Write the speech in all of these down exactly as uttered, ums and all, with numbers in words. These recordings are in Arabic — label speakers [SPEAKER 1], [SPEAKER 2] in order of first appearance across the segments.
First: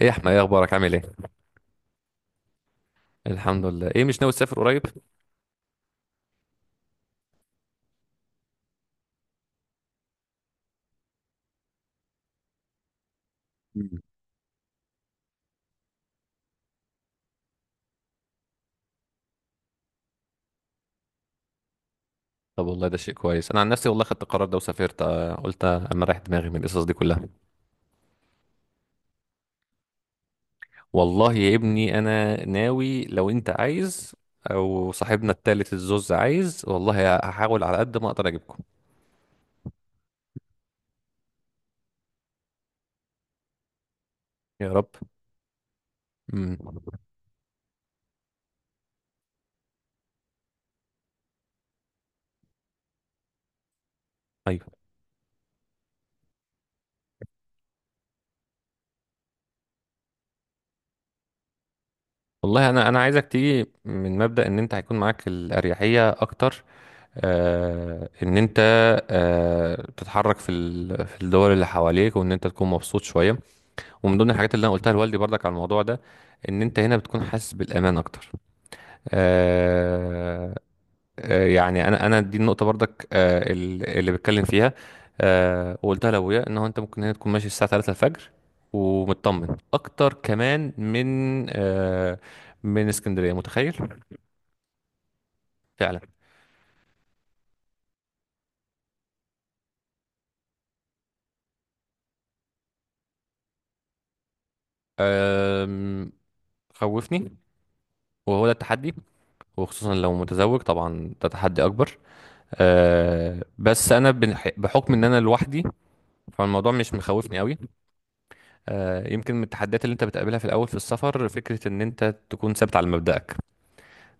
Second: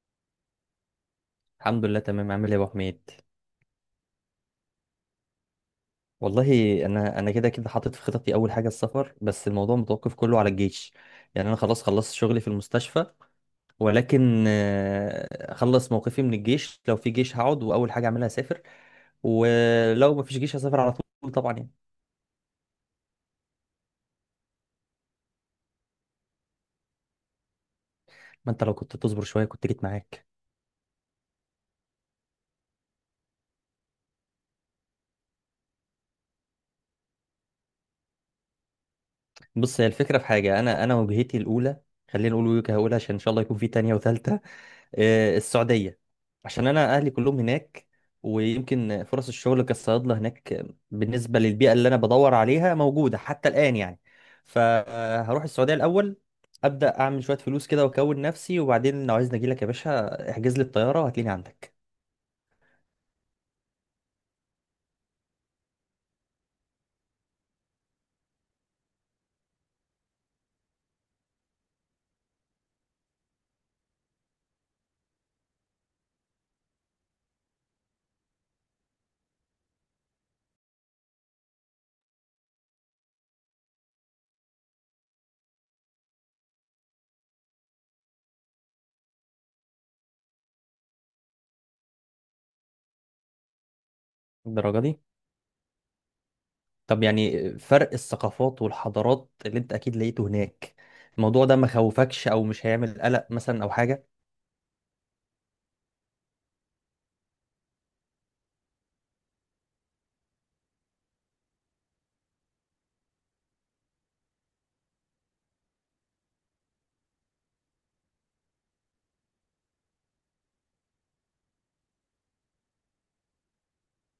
[SPEAKER 1] ايه يا احمد، ايه اخبارك؟ عامل ايه؟
[SPEAKER 2] الحمد لله تمام. عامل ايه يا ابو حميد؟
[SPEAKER 1] الحمد لله. ايه مش ناوي تسافر قريب؟
[SPEAKER 2] والله انا انا كده كده حاطط في خططي اول حاجه السفر، بس الموضوع متوقف كله على الجيش. يعني انا خلاص خلصت شغلي في المستشفى، ولكن آه، اخلص موقفي من الجيش. لو في جيش هقعد واول حاجه اعملها اسافر، ولو ما فيش جيش هسافر على طول طبعا يعني.
[SPEAKER 1] طب والله ده شيء كويس. انا عن نفسي والله خدت القرار ده وسافرت. آه، قلت اما رايح دماغي من القصص دي كلها.
[SPEAKER 2] ما انت لو كنت تصبر شويه كنت جيت معاك.
[SPEAKER 1] والله يا ابني انا ناوي. لو انت عايز او صاحبنا التالت الزوز عايز، والله هحاول على قد ما اقدر اجيبكم.
[SPEAKER 2] بص، هي الفكره في حاجه، انا انا وجهتي الاولى، خلينا نقول وجهه اولى عشان ان شاء الله يكون في تانية وثالثه،
[SPEAKER 1] يا رب.
[SPEAKER 2] آه، السعودية.
[SPEAKER 1] امم.
[SPEAKER 2] عشان أنا أهلي كلهم هناك، ويمكن فرص الشغل كصيادلة هناك بالنسبة للبيئة اللي أنا بدور عليها موجودة حتى الآن يعني.
[SPEAKER 1] ايوه،
[SPEAKER 2] فهروح السعودية الأول، أبدأ أعمل شوية فلوس كده وأكون نفسي، وبعدين لو عايزني أجيلك يا باشا احجز لي الطيارة وهتلاقيني عندك.
[SPEAKER 1] والله انا انا عايزك تيجي من مبدأ ان انت هيكون معاك الاريحيه اكتر. آه ان انت آه تتحرك في ال- في الدول اللي حواليك، وان انت تكون مبسوط شويه. ومن ضمن الحاجات اللي انا قلتها لوالدي برضك على الموضوع ده، ان انت هنا بتكون حاسس بالامان اكتر. آه آه، يعني انا انا دي النقطه برضك، آه ال- اللي بتكلم فيها. آه وقلتها لابويا ان هو انت ممكن هنا تكون ماشي الساعه تلاتة الفجر، ومطمن اكتر كمان من آه من اسكندريه، متخيل؟
[SPEAKER 2] الدرجة دي.
[SPEAKER 1] فعلا.
[SPEAKER 2] طب يعني فرق الثقافات والحضارات اللي أنت أكيد لقيته هناك، الموضوع ده ما خوفكش أو مش هيعمل قلق مثلا أو حاجة؟
[SPEAKER 1] آم، خوفني، وهو ده التحدي. وخصوصا لو متزوج طبعا ده تحدي اكبر. آه بس انا بنح- بحكم ان انا لوحدي، فالموضوع مش مخوفني قوي. آه، يمكن من التحديات اللي انت بتقابلها في الاول في السفر، فكره ان انت تكون ثابت على مبدأك.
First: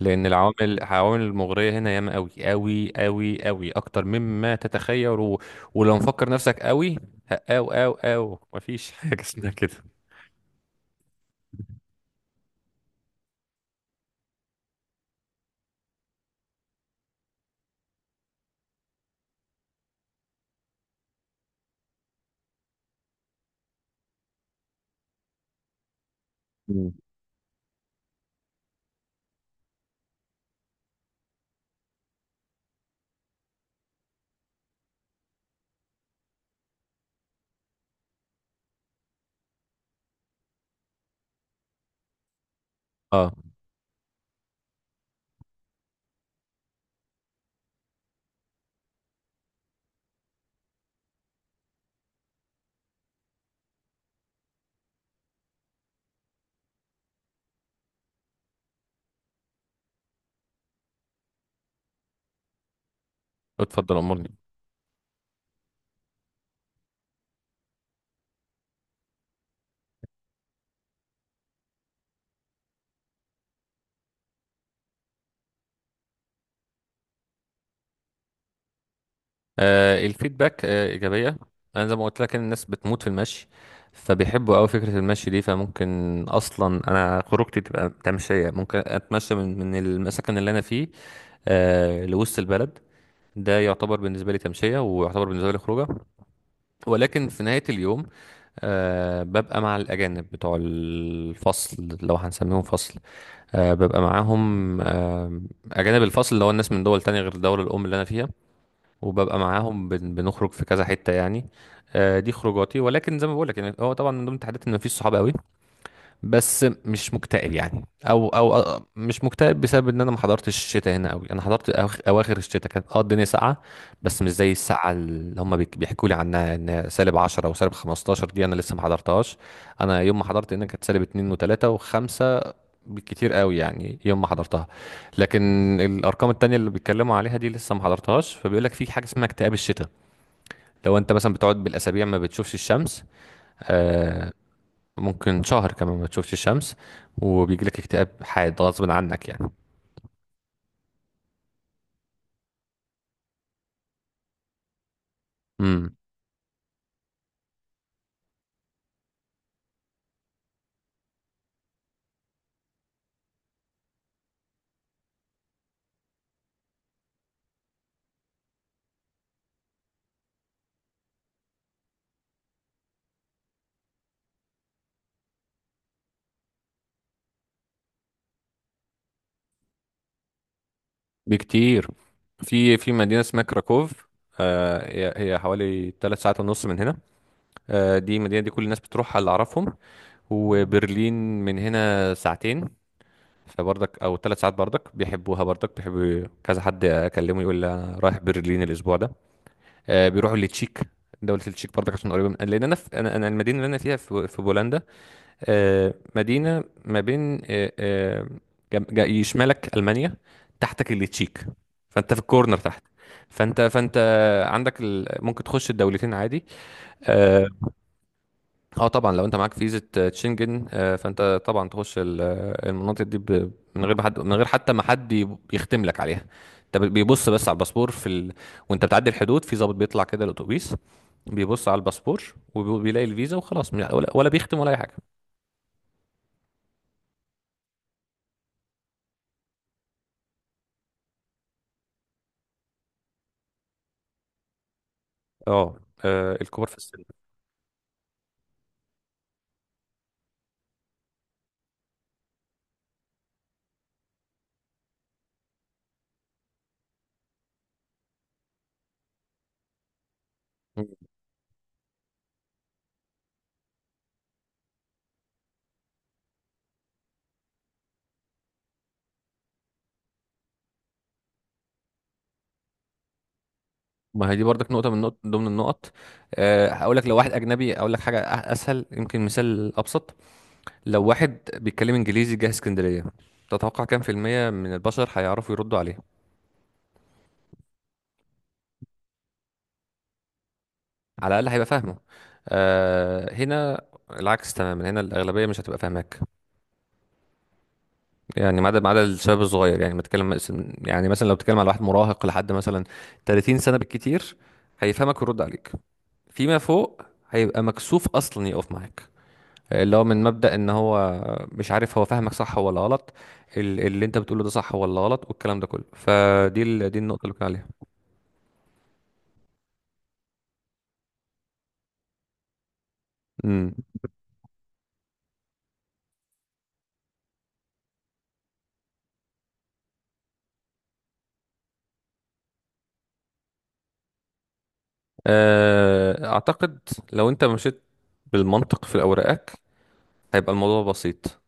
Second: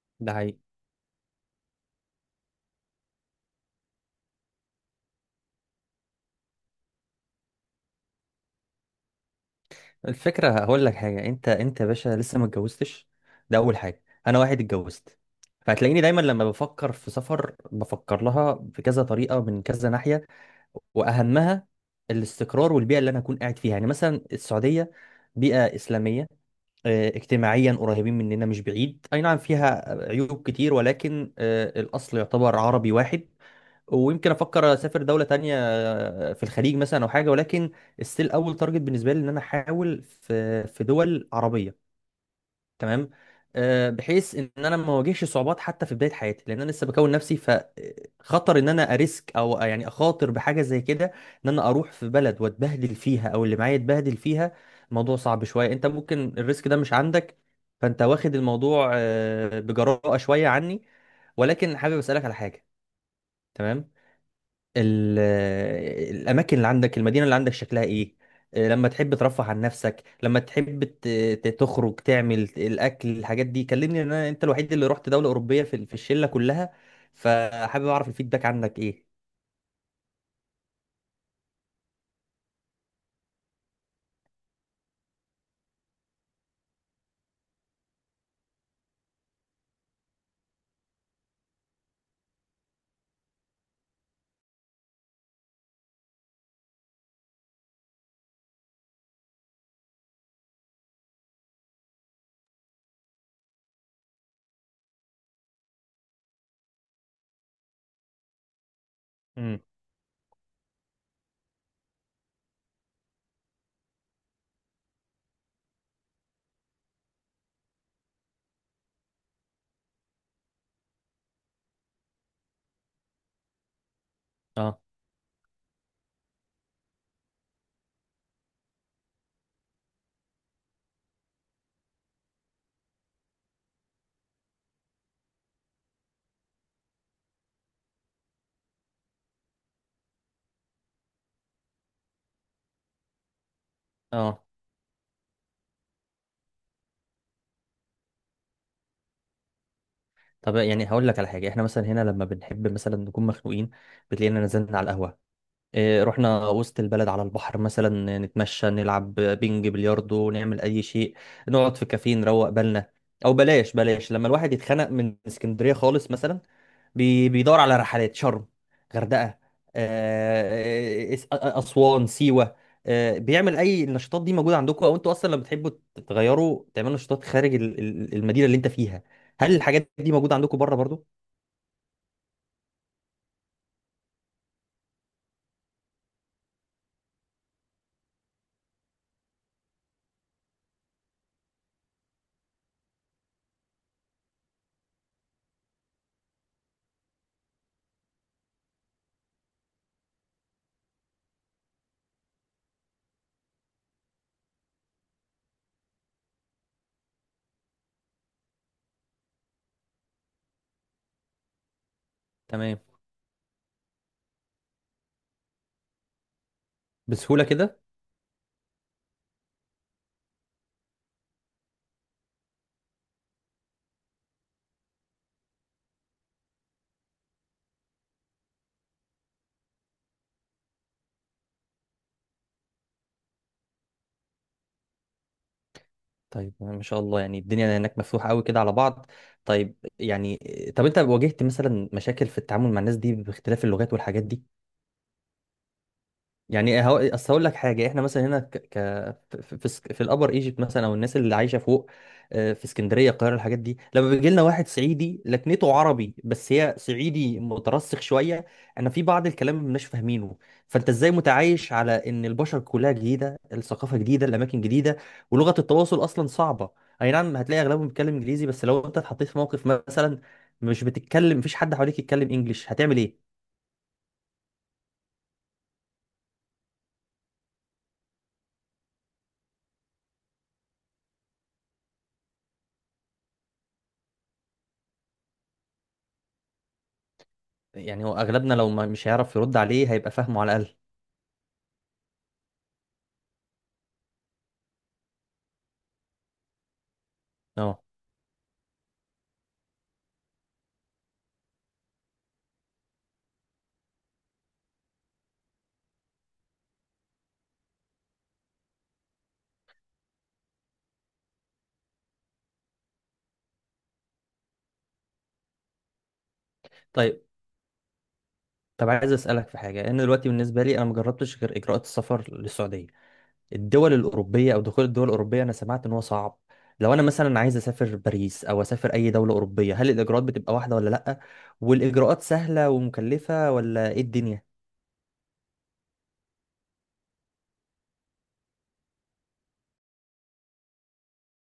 [SPEAKER 1] لان
[SPEAKER 2] ده
[SPEAKER 1] العوامل
[SPEAKER 2] حقيقي.
[SPEAKER 1] العوامل المغريه هنا ياما قوي قوي قوي قوي اكتر مما تتخيل و... ولو مفكر نفسك قوي، ه- او او او مفيش حاجه اسمها كده.
[SPEAKER 2] الفكرة هقول لك حاجة، انت انت يا باشا لسه ما اتجوزتش، ده اول حاجة. انا واحد اتجوزت، فهتلاقيني دايما لما بفكر في سفر بفكر لها بكذا طريقة من كذا ناحية، واهمها الاستقرار والبيئة اللي انا اكون قاعد فيها. يعني مثلا السعودية بيئة اسلامية،
[SPEAKER 1] مم.
[SPEAKER 2] اه، اجتماعيا قريبين مننا مش بعيد، اي نعم فيها عيوب كتير ولكن اه، الاصل يعتبر عربي واحد. ويمكن افكر اسافر دوله تانية في الخليج مثلا او حاجه، ولكن ستيل اول تارجت بالنسبه لي ان انا احاول في في دول عربيه تمام،
[SPEAKER 1] اه.
[SPEAKER 2] آه، بحيث ان انا ما اواجهش صعوبات حتى في بدايه حياتي، لان انا لسه بكون نفسي، فخطر ان انا اريسك او يعني اخاطر بحاجه زي كده، ان انا اروح في بلد واتبهدل فيها او اللي معايا يتبهدل فيها. الموضوع صعب شويه. انت ممكن الريسك ده مش عندك، فانت واخد الموضوع آه، بجراءه شويه عني، ولكن حابب اسالك على حاجه تمام.
[SPEAKER 1] اتفضل امرني.
[SPEAKER 2] ال- الاماكن اللي عندك، المدينه اللي عندك شكلها ايه؟ آه، لما تحب ترفه عن نفسك، لما تحب ت- ت- تخرج، تعمل الاكل، الحاجات دي كلمني، لأن انا انت الوحيد اللي رحت دوله اوروبيه في ال- في الشله كلها، فحابب اعرف الفيدباك عنك ايه.
[SPEAKER 1] آه، الفيدباك آه، إيجابية. أنا زي ما قلت لك إن الناس بتموت في المشي. فبيحبوا أوي فكرة المشي دي، فممكن أصلا أنا خروجتي تبقى تمشية، ممكن أتمشى من من المسكن اللي أنا فيه آه، لوسط البلد. ده يعتبر بالنسبة لي تمشية ويعتبر بالنسبة لي خروجة. ولكن في نهاية اليوم، آه ببقى مع الأجانب بتوع الفصل لو هنسميهم فصل. آه ببقى معاهم آه أجانب الفصل اللي هو الناس من دول تانية غير الدولة الأم اللي أنا فيها. وببقى
[SPEAKER 2] امم.
[SPEAKER 1] معاهم، بن- بنخرج في كذا حتة يعني. آه، دي خروجاتي. ولكن زي ما بقول لك يعني هو طبعا من ضمن التحديات ان مفيش صحاب قوي. بس مش مكتئب يعني، او او أو- مش مكتئب بسبب ان انا ما حضرتش الشتاء هنا قوي. انا حضرت أواخ- اواخر الشتاء، كانت اه الدنيا ساقعه. بس مش زي
[SPEAKER 2] اه.
[SPEAKER 1] الساعه اللي هم بيحكوا لي عنها، ان سالب عشرة او سالب خمستاشر دي انا لسه ما حضرتهاش. انا يوم ما حضرت انها كانت سالب اتنين و3 و5 بالكتير قوي، يعني يوم ما حضرتها. لكن الارقام التانية اللي بيتكلموا عليها دي لسه ما حضرتهاش. فبيقول لك في حاجه اسمها اكتئاب الشتاء. لو انت مثلا بتقعد بالاسابيع ما بتشوفش الشمس آه،
[SPEAKER 2] اه.
[SPEAKER 1] ممكن شهر كمان ما تشوفش الشمس، وبيجي لك اكتئاب حاد غصب عنك يعني.
[SPEAKER 2] طب يعني هقول لك على حاجه، احنا مثلا هنا لما بنحب مثلا نكون مخنوقين بتلاقينا نزلنا على القهوه،
[SPEAKER 1] امم.
[SPEAKER 2] إيه، رحنا وسط البلد على البحر مثلا، نتمشى، نلعب بينج بلياردو، نعمل اي شيء، نقعد في كافيه نروق بالنا. او بلاش بلاش، لما الواحد يتخنق من اسكندرية خالص مثلا، بي- بيدور على رحلات شرم، غردقة، آه، إس- أ- أ- أسوان، سيوة. آه، بيعمل أي النشاطات دي موجودة عندكم؟ أو أنتوا أصلا لما بتحبوا تغيروا تعملوا نشاطات خارج ال- ال- المدينة اللي أنت فيها، هل الحاجات دي موجودة عندكم بره برضو؟
[SPEAKER 1] بكتير. في في مدينه اسمها كراكوف. آه هي هي حوالي ثلاث ساعات ونص من هنا. آه دي المدينه دي كل الناس بتروحها اللي اعرفهم. وبرلين من هنا ساعتين، فبرضك او ثلاث ساعات، برضك بيحبوها، برضك بيحبوا. كذا حد اكلمه يقول لي انا رايح برلين الاسبوع ده. آه بيروحوا لتشيك. دولة التشيك برضك عشان قريبة. من لأن أنا في أنا أنا المدينة اللي أنا فيها في في بولندا. آه، مدينة ما بين، آه، آه، جم- جا- يشمالك ألمانيا، تحتك اللي تشيك. فأنت في الكورنر
[SPEAKER 2] تمام.
[SPEAKER 1] تحت. فأنت فأنت عندك ال... ممكن تخش الدولتين عادي.
[SPEAKER 2] بسهولة
[SPEAKER 1] اه.
[SPEAKER 2] كده.
[SPEAKER 1] آه طبعا لو انت معاك فيزا آه، شنجن، آه، فانت طبعا تخش ال- آه، المناطق دي، ب... من غير ما حد من غير حتى ما حد يب- يختم لك عليها. انت ب- بيبص بس على الباسبور في ال... وانت بتعدي الحدود، في ضابط بيطلع كده الاتوبيس، بيبص على الباسبور، وبيلاقي الفيزا وخلاص، ولا ولا بيختم ولا اي حاجه.
[SPEAKER 2] طيب، ما شاء الله، يعني الدنيا هناك مفتوحة قوي كده على بعض. طيب يعني، طب انت واجهت مثلا مشاكل في التعامل مع الناس دي باختلاف اللغات والحاجات دي؟
[SPEAKER 1] اه. آه، الكبار في
[SPEAKER 2] يعني هو
[SPEAKER 1] السن.
[SPEAKER 2] اصل هقول لك حاجه، احنا مثلا هنا ك... ك... في في, اسك- في الابر ايجيبت مثلا، او الناس اللي عايشه فوق، آه، في اسكندريه، القاهره، الحاجات دي، لما بيجي لنا واحد صعيدي لكنته عربي بس هي صعيدي مترسخ شويه، انا في بعض الكلام ما بناش فاهمينه.
[SPEAKER 1] مم.
[SPEAKER 2] فانت ازاي متعايش على ان البشر كلها جديده، الثقافه جديده، الاماكن جديده، ولغه التواصل اصلا صعبه؟ اي نعم هتلاقي اغلبهم بيتكلم انجليزي، بس لو انت اتحطيت في موقف مثلا مش بتتكلم، مفيش حد حواليك يتكلم انجليش، هتعمل ايه؟
[SPEAKER 1] ما هي دي برضك نقطة من نقط ضمن النقط. آه، هقول لك. لو واحد أجنبي أقول لك حاجة أ- أسهل، يمكن مثال أبسط. لو واحد بيتكلم إنجليزي جه اسكندرية، تتوقع كام في المية من البشر هيعرفوا يردوا عليه؟
[SPEAKER 2] يعني هو اغلبنا لو ما مش هيعرف يرد عليه هيبقى فاهمه على الاقل.
[SPEAKER 1] على الأقل هيبقى فاهمه. آه، هنا العكس تماما. هنا الأغلبية مش هتبقى فاهماك.
[SPEAKER 2] اه.
[SPEAKER 1] يعني ما عدا ما عدا الشباب الصغير، يعني ما تتكلم مس- يعني مثلا لو بتتكلم على واحد مراهق لحد مثلا تلاتين سنة بالكتير، هيفهمك ويرد عليك. فيما فوق، هيبقى مكسوف أصلا يقف معاك، اللي هو من مبدأ ان هو مش عارف هو فاهمك صح ولا غلط، ال- اللي انت بتقوله ده صح ولا غلط، والكلام ده كله، فدي ال- دي
[SPEAKER 2] طيب،
[SPEAKER 1] النقطة اللي كنا عليها.
[SPEAKER 2] طب عايز اسالك في حاجه. انا دلوقتي بالنسبه لي انا ما جربتش غير اجراءات السفر للسعوديه.
[SPEAKER 1] امم.
[SPEAKER 2] الدول الاوروبيه، او دخول الدول الاوروبيه، انا سمعت ان هو صعب. لو انا مثلا عايز اسافر باريس او اسافر اي دوله اوروبيه، هل الاجراءات بتبقى واحده ولا لا؟ والاجراءات سهله ومكلفه ولا ايه الدنيا؟
[SPEAKER 1] آه، اعتقد لو انت مشيت بالمنطق في اوراقك، هيبقى الموضوع بسيط.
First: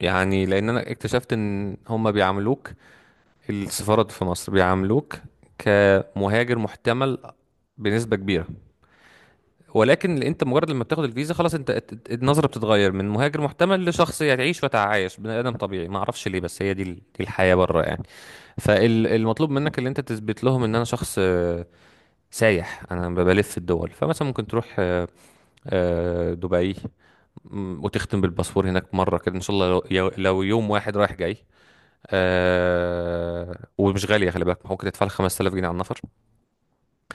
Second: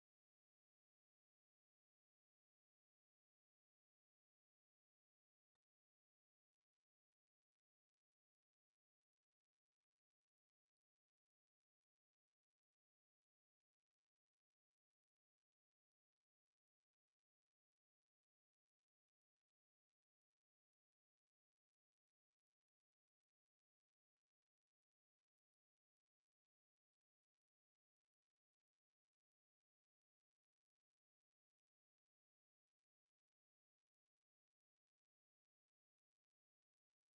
[SPEAKER 1] يعني لان انا اكتشفت ان هم بيعاملوك، السفارات في مصر بيعاملوك كمهاجر محتمل بنسبة كبيرة. ولكن انت مجرد لما بتاخد الفيزا خلاص، انت ات- ات- النظره بتتغير من مهاجر محتمل لشخص هتعيش وتعايش بني ادم طبيعي. ما اعرفش ليه، بس هي دي ال- دي الحياه بره يعني. فالمطلوب منك اللي انت تثبت لهم ان انا شخص آه، سايح، انا ب- بلف في الدول. فمثلا ممكن تروح آه، آه، دبي، م، وتختم بالباسبور هناك مره كده ان شاء الله، لو يو- لو يوم واحد رايح جاي. آه ومش غاليه، خلي بالك ممكن تدفع لك خمسة آلاف جنيه على النفر.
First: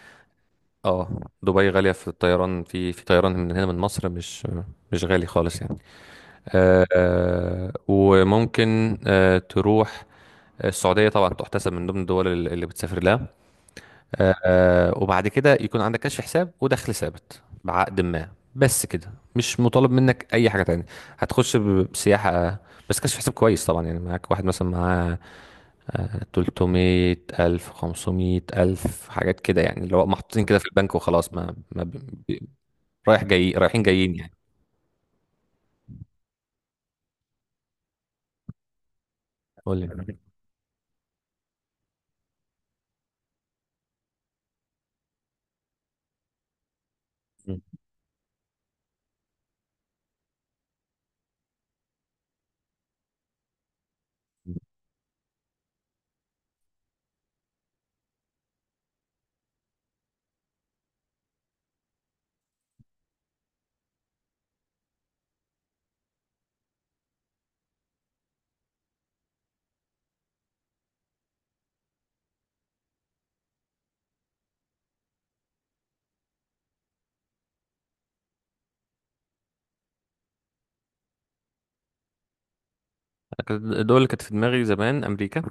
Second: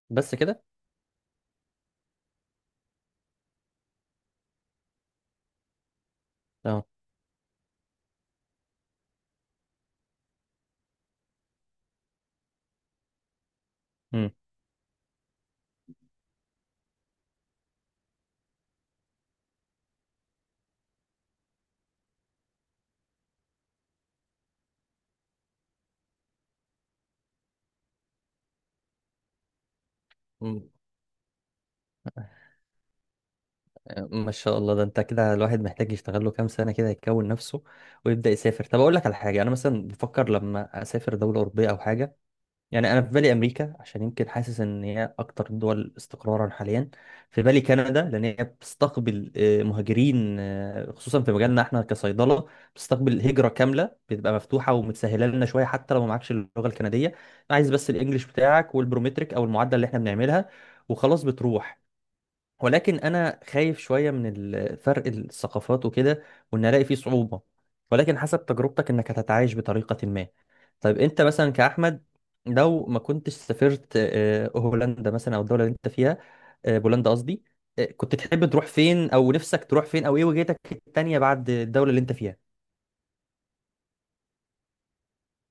[SPEAKER 2] بس كده.
[SPEAKER 1] اه. دبي غاليه في الطيران، في في طيران من هنا من مصر، مش مش غالي خالص يعني.
[SPEAKER 2] اه.
[SPEAKER 1] آه، آه، وممكن آه، تروح آه، السعودية طبعا، تحتسب من ضمن الدول اللي اللي بتسافر لها. آه، آه، وبعد كده يكون عندك كشف حساب ودخل ثابت بعقد ما، بس كده مش مطالب منك أي حاجة تانية. هتخش ب- بسياحة، بس كشف حساب كويس طبعا، يعني معاك واحد مثلا معاه آه، تلتمية ألف خمسمية ألف حاجات كده، يعني اللي هو محطوطين كده في
[SPEAKER 2] امم.
[SPEAKER 1] البنك وخلاص ما, ما ب... ب- رايح جاي، رايحين جايين
[SPEAKER 2] ما
[SPEAKER 1] يعني.
[SPEAKER 2] شاء الله، ده انت كده الواحد محتاج يشتغل له كام سنة كده يكون نفسه ويبدأ يسافر. طب اقول لك على حاجة، انا
[SPEAKER 1] قول
[SPEAKER 2] مثلا بفكر لما اسافر دولة أوروبية او حاجة، يعني انا في بالي امريكا عشان يمكن حاسس ان هي اكتر الدول استقرارا حاليا. في بالي كندا لان هي بتستقبل آه، مهاجرين، آه، خصوصا في مجالنا احنا كصيدلة، بتستقبل هجرة كاملة، بتبقى
[SPEAKER 1] لي.
[SPEAKER 2] مفتوحة ومتسهلة لنا شوية حتى لو ما معكش اللغة الكندية، عايز بس الانجليش بتاعك والبرومتريك او المعادلة اللي احنا بنعملها وخلاص بتروح. ولكن انا خايف شويه من ال- فرق الثقافات وكده، وان الاقي فيه صعوبه، ولكن حسب تجربتك انك هتتعايش بطريقه ما. طيب انت مثلا كاحمد، لو ما كنتش سافرت آه، هولندا مثلا او الدوله اللي انت فيها، آه، بولندا قصدي، آه، كنت تحب تروح فين، او نفسك تروح فين، او ايه وجهتك التانيه بعد الدوله اللي انت فيها؟
[SPEAKER 1] كانت- الدول اللي كانت في دماغي زمان امريكا،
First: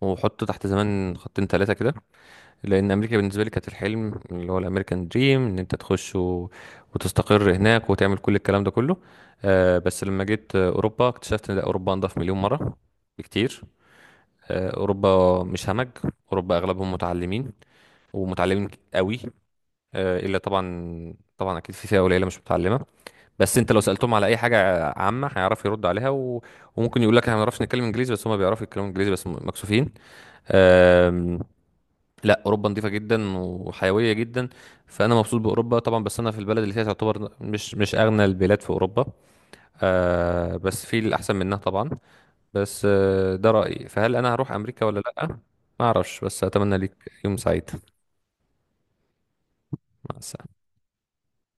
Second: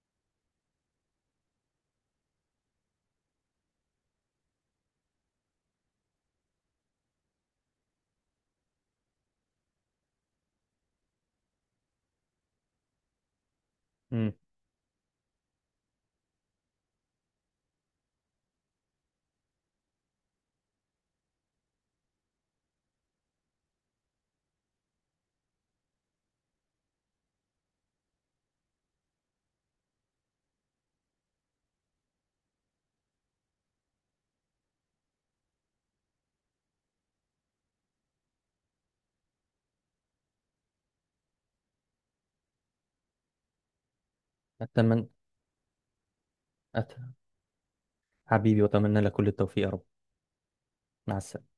[SPEAKER 1] وحط تحت زمان خطين ثلاثه كده. لان امريكا بالنسبه لي كانت الحلم، اللي هو الامريكان دريم، ان انت تخش و... وتستقر هناك وتعمل كل الكلام ده كله. آه بس لما جيت آه، اوروبا، اكتشفت ان لا، اوروبا انضف مليون مره بكتير.
[SPEAKER 2] امم.
[SPEAKER 1] آه اوروبا مش همج. اوروبا اغلبهم متعلمين، ومتعلمين قوي. آه الا طبعا، طبعا اكيد في فئه قليله مش متعلمه. بس انت لو سالتهم على اي حاجه عامه، هيعرف يرد عليها و... وممكن يقول لك احنا ما بنعرفش نتكلم انجليزي، بس هم بيعرفوا يتكلموا انجليزي، بس م- مكسوفين. أم... لا، اوروبا نظيفه جدا وحيويه جدا. فانا مبسوط باوروبا طبعا، بس انا في البلد اللي فيها تعتبر مش مش اغنى البلاد في اوروبا. أه... بس في الاحسن منها طبعا. بس أه... ده رايي. فهل انا هروح امريكا ولا
[SPEAKER 2] اتمنى.
[SPEAKER 1] لا؟ ما اعرفش. بس اتمنى
[SPEAKER 2] أت...
[SPEAKER 1] ليك يوم سعيد.
[SPEAKER 2] حبيبي، واتمنى لك كل التوفيق يا رب.
[SPEAKER 1] مع السلامه.
[SPEAKER 2] مع السلامه.